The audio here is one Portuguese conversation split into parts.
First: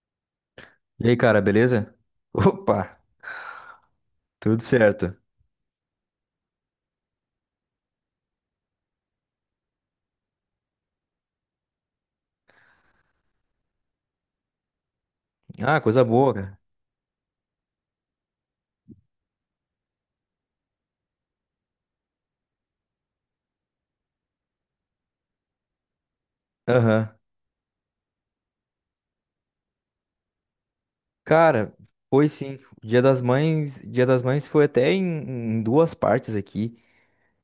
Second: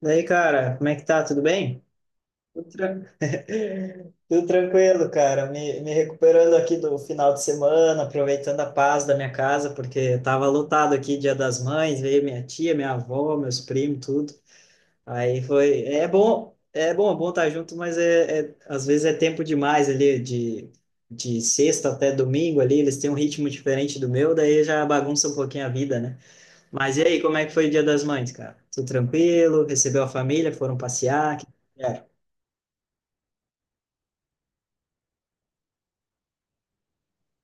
Daí, cara, como é que E aí, tá? cara, Tudo bem? beleza? Tudo, Opa, tran- Tudo tudo tranquilo, certo. cara. Me recuperando aqui do final de semana, aproveitando a paz da minha casa, porque tava lotado aqui, Dia das Mães, veio minha tia, minha avó, meus primos, tudo. Aí Ah, foi. coisa boa, cara. É bom estar junto, mas às vezes é tempo demais ali, de sexta até domingo ali, eles têm um ritmo diferente do meu, daí já bagunça um pouquinho a vida, né? Mas e Aham. aí, como é que foi o Dia das Mães, cara? Tudo tranquilo? Recebeu a família? Foram passear? Que... Cara, É. foi sim. O Dia das Mães foi até em, em duas partes aqui,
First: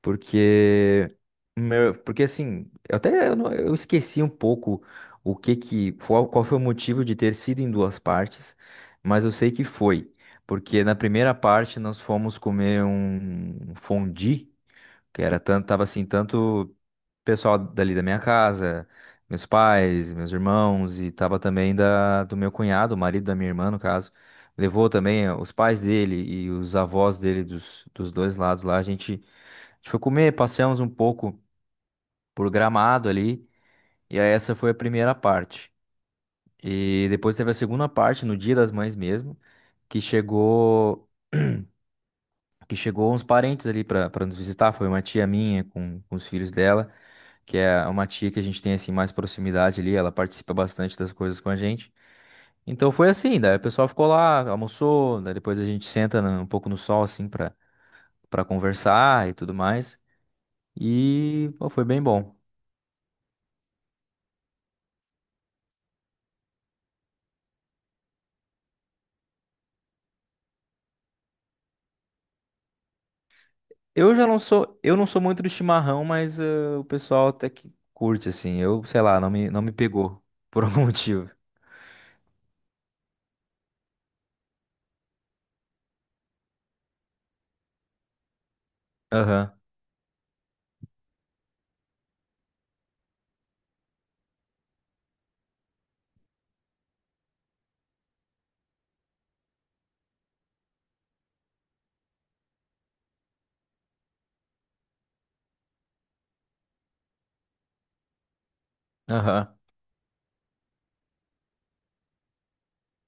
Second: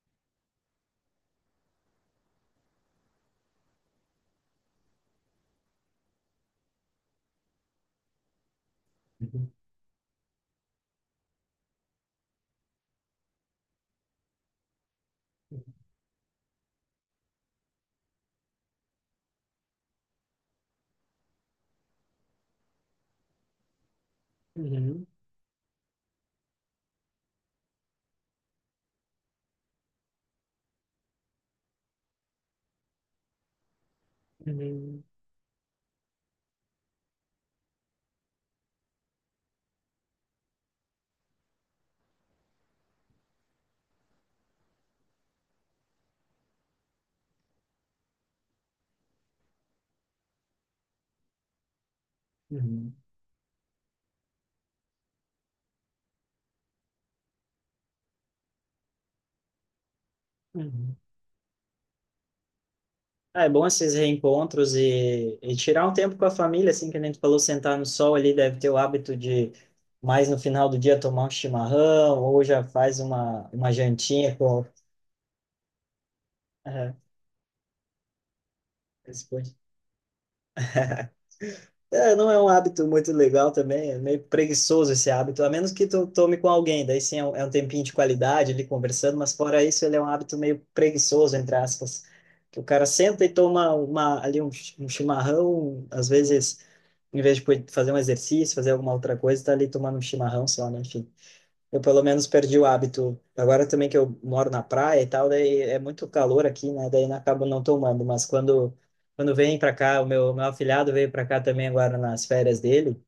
porque eu até eu, não- eu esqueci um pouco o que que qual, qual foi o motivo de ter sido em duas partes, mas eu Uhum, sei que foi, porque na primeira parte nós fomos comer um fondue. Que era tanto, tava assim, tanto pessoal dali da minha casa, meus pais, meus irmãos, e tava também do meu cunhado, o marido da minha irmã, no caso. Levou uhum, também os pais dele e os avós dele dos dois lados lá. A gente foi comer, passeamos um pouco por Gramado ali, e aí essa foi a uhum, primeira parte. E depois teve a segunda parte, no Dia das Mães mesmo, que chegou. Que chegou uns parentes ali pra nos visitar. Foi uma tia minha com os filhos dela, que é uma tia que a gente tem assim mais proximidade ali. Ela participa bastante das coisas com a gente. Então uhum, foi assim, daí o pessoal ficou lá, almoçou, daí depois a gente um pouco no sol assim pra para conversar e tudo mais. uhum. E pô, foi bem bom. Ah, é bom esses reencontros e, tirar um tempo com a família, assim, que a gente falou, sentar no sol ali, deve ter o hábito de mais no final do dia tomar um chimarrão ou já faz uma jantinha com... Eu não sou muito do chimarrão, mas o Aham. pessoal até que curte assim. Eu, sei lá, não me pegou por algum motivo. É, não é um hábito muito legal também, é meio preguiçoso esse hábito, a menos que tu tome com alguém, daí sim é um tempinho de qualidade ali conversando, mas Aham. fora isso ele é um hábito meio preguiçoso, entre aspas, que o cara senta e toma uma, ali um, um chimarrão, às vezes, em vez de poder fazer um exercício, fazer alguma outra coisa, tá ali tomando um chimarrão só, né? Enfim. Eu pelo menos perdi o hábito. Agora também que eu moro na praia e tal, daí é muito calor aqui, né? Daí eu acabo não tomando. Mas quando vem Aham. para cá, o meu afilhado veio para cá também agora nas férias dele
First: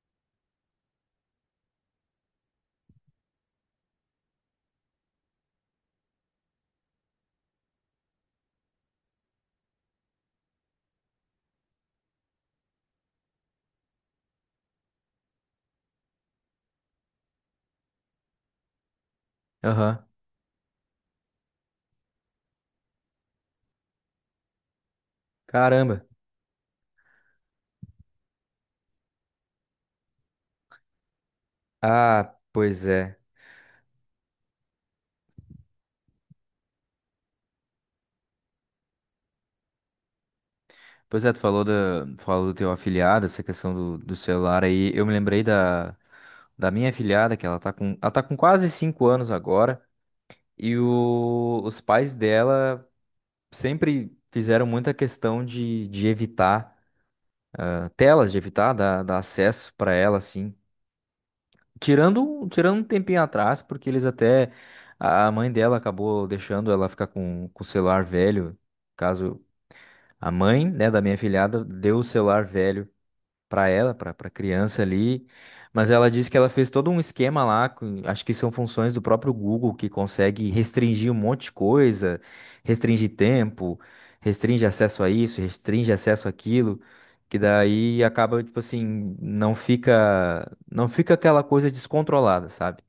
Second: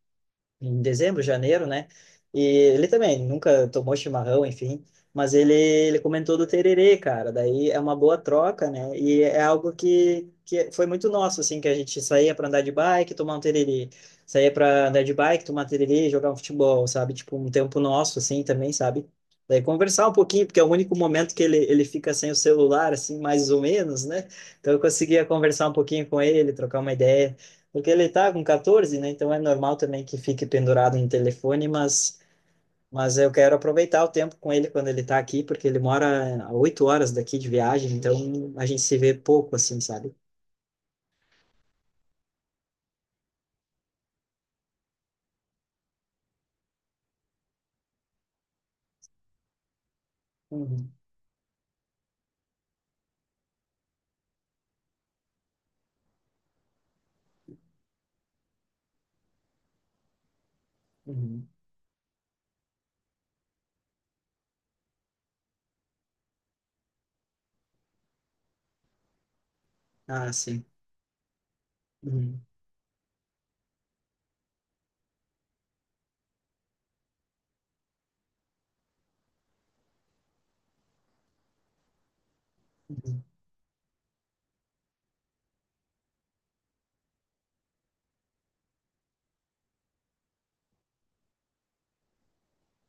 em dezembro, janeiro, né? E ele também nunca tomou chimarrão, enfim, mas ele comentou do tererê, cara. Daí é uma boa troca, né? E é algo que foi muito nosso, assim, que a gente saía para andar de bike, tomar um tererê, saía para andar de bike, tomar tererê, jogar um futebol, sabe? Tipo, um tempo nosso, assim, também, sabe? Daí Aham. conversar um pouquinho, porque é o único momento que ele fica sem o celular, assim, mais ou menos, né? Então eu conseguia conversar um Caramba. pouquinho com ele, trocar uma ideia. Porque ele tá com 14, né? Então é normal também que fique pendurado em telefone, Ah, pois é. mas eu quero aproveitar o tempo com ele quando ele tá aqui, porque ele mora a 8 horas daqui de viagem, então a gente se vê pouco, assim, sabe? Pois é, tu falou falou do teu afiliado, essa questão do celular aí. Eu me lembrei da minha afiliada, que ela tá com quase 5 anos agora, e Uhum, os pais dela sempre fizeram muita questão de evitar telas, de evitar dar acesso para ela, assim. uhum. Tirando um tempinho atrás, porque eles até. A mãe dela acabou deixando ela ficar com o celular velho, caso. A Ah, sim. mãe, né, da minha filhada deu o Uhum, celular velho para ela, para criança ali, mas ela disse que ela fez todo um esquema lá, acho que são funções do próprio Google que consegue restringir um monte de coisa, restringe uhum, tempo, restringe acesso a isso, restringe acesso àquilo, que daí acaba tipo assim, não fica aquela coisa descontrolada, sabe?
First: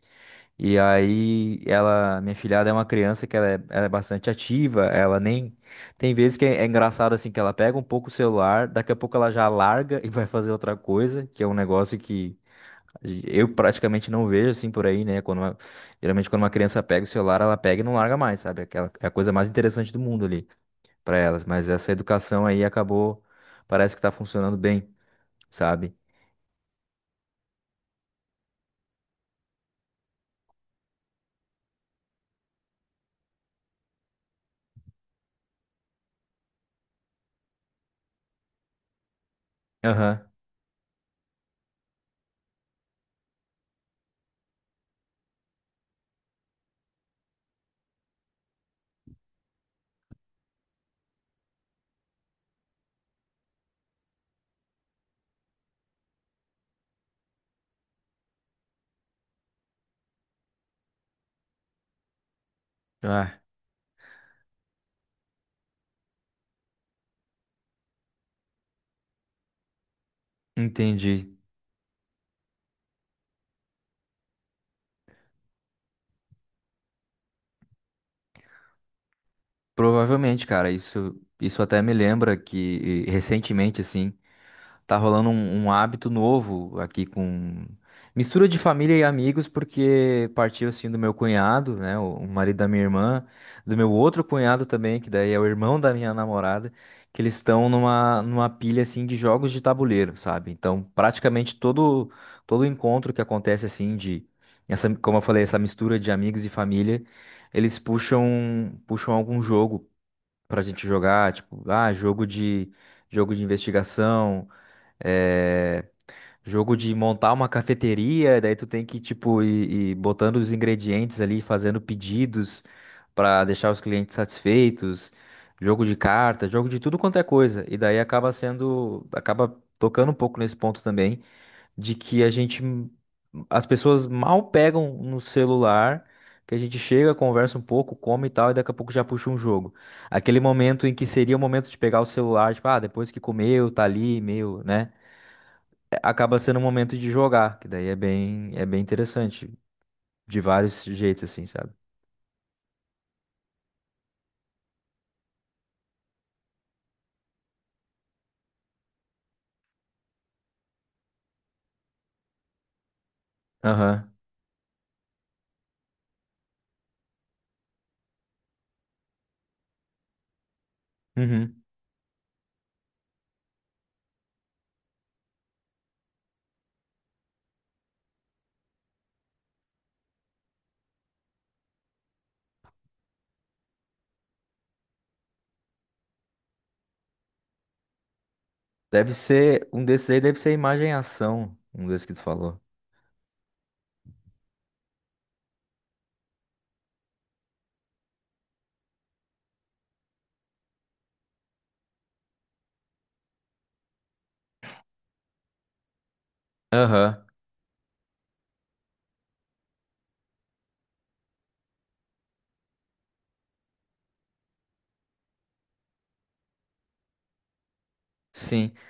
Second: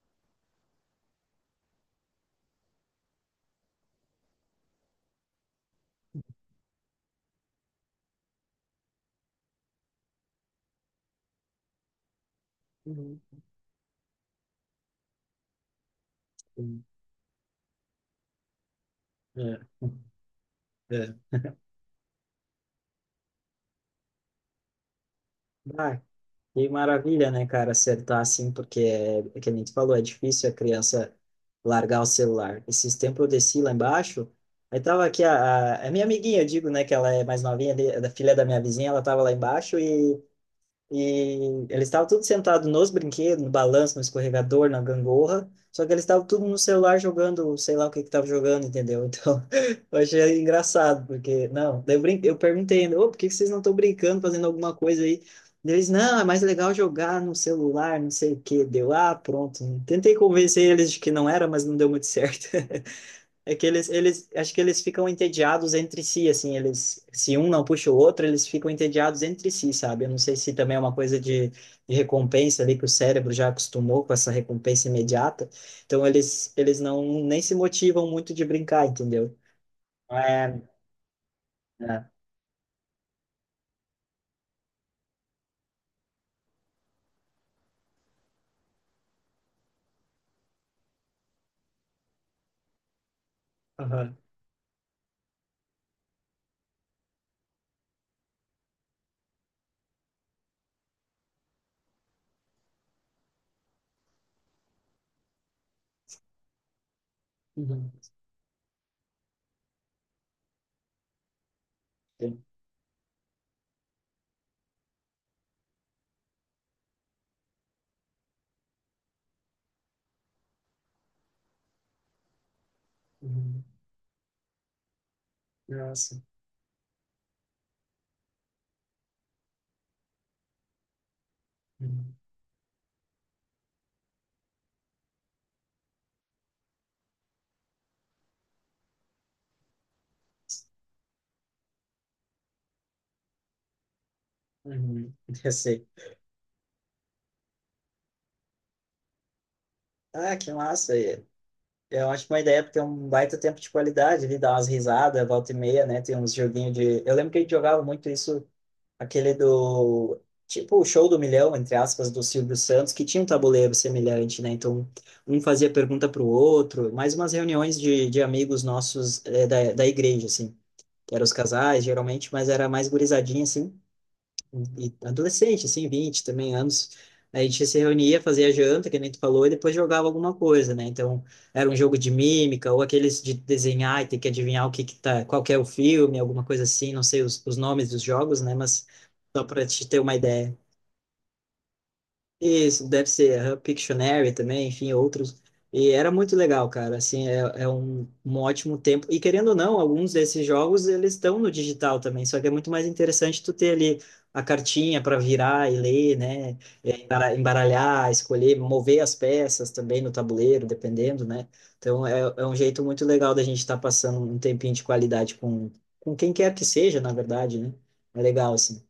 E aí ela, minha filhada é uma criança que ela é bastante ativa, ela nem tem vezes que é engraçado assim que ela pega um pouco o celular, daqui a pouco ela já larga e vai fazer outra coisa, que é um negócio que uhum, eu praticamente não vejo assim por aí, né? Geralmente quando uma criança uhum. pega o celular, ela pega e não larga mais, sabe? Aquela é a coisa mais interessante do mundo ali É, para é. elas, mas essa educação aí acabou, parece que tá funcionando bem, sabe? Ah, que maravilha, né, cara, acertar assim, porque é, é que nem tu falou, é difícil a criança largar o celular. Esses tempos eu desci lá embaixo, aí tava aqui a minha amiguinha, eu digo, né, que ela é mais novinha, de- da filha da minha vizinha, ela tava lá embaixo e Aham. Eles estavam tudo sentado nos brinquedos, no balanço, no escorregador, na gangorra. Só que eles estavam tudo no celular jogando, sei lá o que que estavam jogando, entendeu? Então, eu achei engraçado, porque, não, daí eu, eu perguntei ainda, ô, por que que vocês não estão brincando, fazendo alguma coisa aí? Eles, não, é mais legal jogar no celular, não sei o quê. Deu, ah, pronto. Tentei convencer eles de que não era, mas não deu muito certo. Ah, É que acho que eles ficam entediados entre si, assim, eles, se um não puxa o outro, eles ficam entediados entre si, sabe? Eu não sei se também é uma coisa entendi. De recompensa ali, que o cérebro já acostumou com essa recompensa imediata, então eles não, nem se motivam muito de brincar, entendeu? Provavelmente, É, cara, isso até me é. lembra que recentemente, assim, tá rolando um hábito novo aqui com mistura de família e amigos, porque partiu, assim, do meu cunhado, né, o marido da minha irmã, do meu Aham. outro cunhado também, que daí é o irmão da minha namorada, que eles estão numa pilha, assim, de jogos de tabuleiro, sabe? Então, todo encontro que acontece, assim, essa, como eu falei, essa mistura de amigos e família, Uhum. Puxam algum jogo pra gente jogar, tipo, ah, Sim. Jogo de investigação, é, jogo de montar uma cafeteria, daí tu tem que, tipo, ir botando os ingredientes ali, fazendo pedidos pra Uhum. deixar os clientes satisfeitos, jogo de Nossa. carta, jogo de tudo quanto é coisa. E daí acaba tocando um pouco nesse ponto também de Uhum. que a gente as pessoas mal pegam no celular, que a gente chega, conversa um pouco, come e tal, e daqui a pouco já puxa um jogo. Aquele momento em que seria o momento de pegar o celular, tipo, ah, depois que comeu, tá ali, meio, né? Uhum. Eu sei. É, acaba sendo um momento de jogar, que daí é é bem interessante, Ah, de que vários massa. jeitos, assim, sabe? Eu acho uma ótima ideia, porque é um baita tempo de qualidade, ali, dá umas risadas, volta e meia, né? Tem uns joguinhos de. Eu lembro que a gente jogava muito isso, aquele do. Tipo o Show do Milhão, entre aspas, do Silvio Santos, que tinha um tabuleiro Aham. semelhante, né? Então, um fazia pergunta para o outro, mais umas reuniões de amigos nossos da, da igreja, assim. Que eram os Uhum. casais, geralmente, mas era mais gurizadinha, assim e adolescente, assim, 20 também anos. A gente se reunia, fazia janta, que nem tu falou, e depois jogava alguma coisa, né? Então, era um jogo de mímica, ou aqueles de desenhar e ter que adivinhar o que que tá, qual que é o filme, alguma coisa assim, não sei os nomes dos jogos, né? Mas Deve só para ser, um te ter desses uma aí deve ser ideia. imagem e ação, um desses que tu falou. Isso, deve ser aham, Pictionary também, enfim, outros. E era muito legal, cara. Assim, é, é um, um ótimo tempo. E querendo ou não, alguns desses jogos eles estão no digital também, só que é muito mais interessante tu ter ali a cartinha para virar e ler, né? E Aham. Embaralhar, escolher, mover as peças também no tabuleiro, dependendo, né? Então é, é um jeito muito legal da gente estar passando um tempinho de qualidade com quem quer que seja, na verdade, né? É legal, Sim. assim.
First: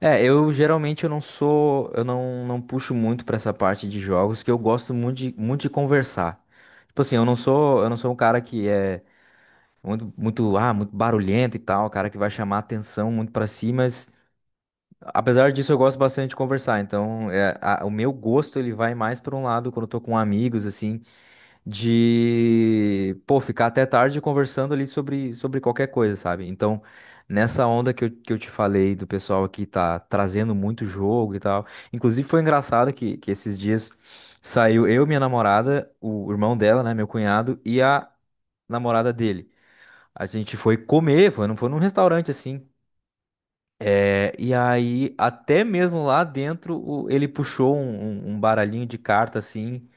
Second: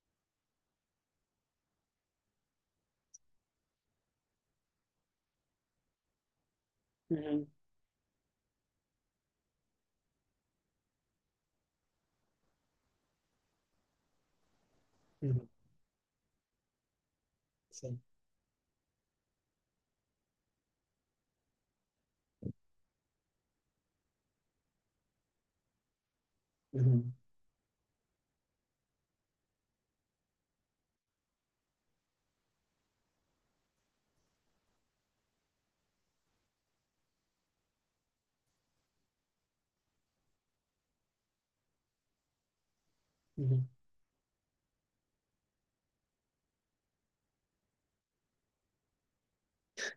É, eu geralmente eu não sou, eu não puxo muito pra essa parte de jogos, que eu gosto muito muito de conversar. Tipo assim, Uhum, eu não sou um cara que é muito barulhento e tal, cara que vai chamar atenção muito pra si, mas uhum, apesar disso eu gosto bastante de conversar. Então, é, o sim. meu gosto ele vai mais pra um lado quando eu tô com amigos assim, de, pô, ficar até tarde conversando ali sobre qualquer coisa, sabe? Então, Uhum, nessa onda que que eu te falei do pessoal que tá trazendo muito jogo e tal. Inclusive, foi engraçado que esses dias saiu eu, minha namorada, o irmão dela, né, meu cunhado, e a namorada dele. A gente foi comer, não foi num restaurante assim. uhum. É, e aí, até mesmo lá dentro, ele puxou um baralhinho de carta assim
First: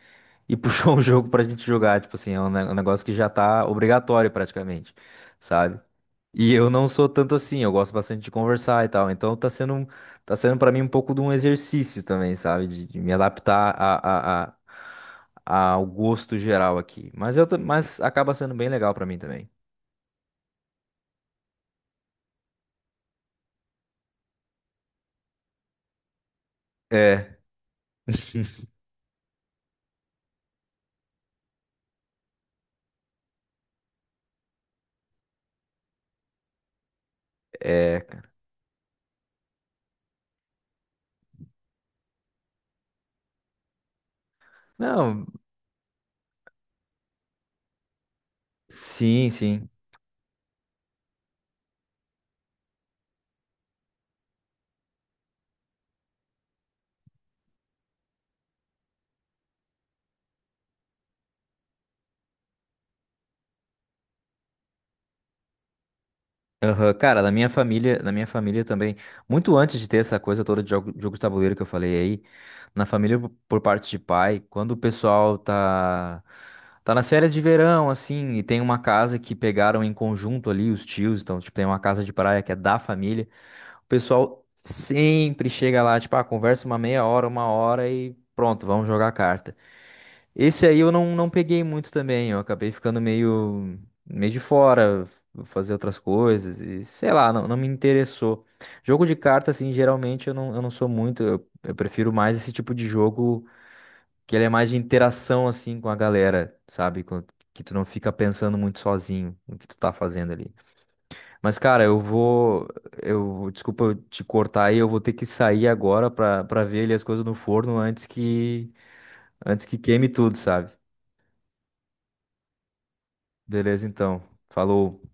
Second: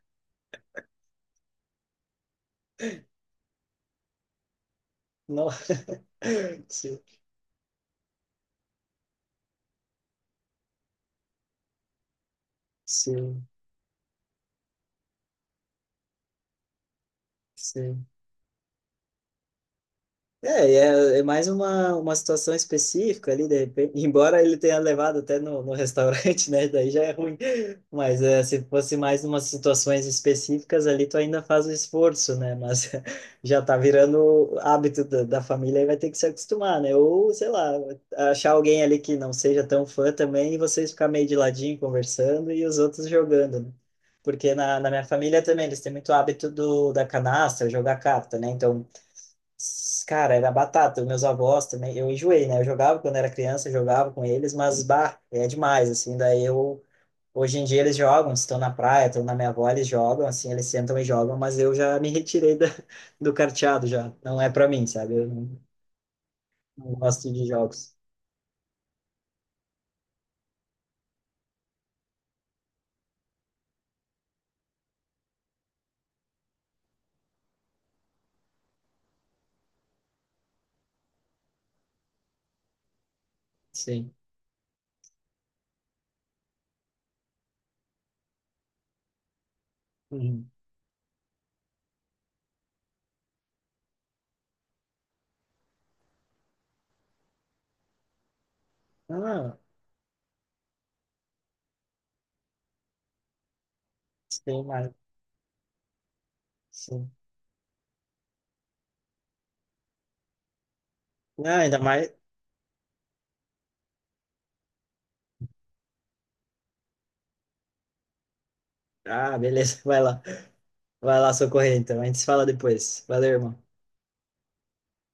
e puxou um jogo pra gente jogar. Tipo assim, é um, um negócio que já tá obrigatório praticamente, Não. sabe? E eu não Sim, sou tanto assim, eu gosto bastante de conversar e tal. Então tá sendo para mim um pouco de um exercício também, sabe? De me sim, adaptar ao gosto geral aqui. Mas, mas sim. acaba sendo bem legal pra mim também. É, é, é mais uma situação específica ali, de repente, embora ele tenha levado até no, no restaurante, né? Daí já é ruim. É, Mas é, se fosse mais umas situações específicas ali, tu ainda faz o esforço, né? Mas já tá virando hábito da, da família e vai ter que se acostumar, né? Ou, sei lá, é. achar alguém ali que não seja tão fã também e vocês ficar meio de ladinho conversando e os outros jogando, né? Porque na, na minha Não, família também, eles têm muito hábito do, da canastra, jogar carta, né? Então sim, sim. cara, era batata. Meus avós também. Eu enjoei, né? Eu jogava quando era criança, eu jogava com eles, mas bah, é demais, assim. Daí eu. Hoje em dia eles jogam, estão na praia, estão na minha avó, eles jogam, assim, eles sentam e jogam, mas eu já me retirei da, do carteado já. Não é para mim, sabe? Eu não, não Aham. Cara, gosto de jogos. Na minha família também, muito antes de ter essa coisa toda de jogo, jogos de tabuleiro que eu falei aí, na família por parte de pai, quando o pessoal tá tá nas férias de verão assim, e tem uma casa que pegaram em conjunto ali os tios, então tipo tem uma casa de praia que é da família, o Sim. pessoal sempre chega lá, tipo, ah, conversa uma meia hora, uma hora e pronto, vamos jogar carta. Uhum. Esse aí eu não, não peguei muito também, eu acabei ficando meio de fora, vou fazer outras coisas e sei lá, não me interessou. Jogo de carta, Ah, assim, geralmente eu não sou muito, eu prefiro mais esse tipo de jogo que ele é sim, mais de mas. interação, assim, com a galera, sabe? Sim. Que tu não fica pensando muito sozinho no que tu tá fazendo ali. Mas, Ah, ainda cara, mais. Desculpa eu te cortar aí, eu vou ter que sair agora pra ver ali as coisas no forno Ah, antes que beleza, vai queime lá. tudo, sabe? Vai lá socorrer, então. A gente se fala depois. Valeu, irmão. Beleza, então. Falou.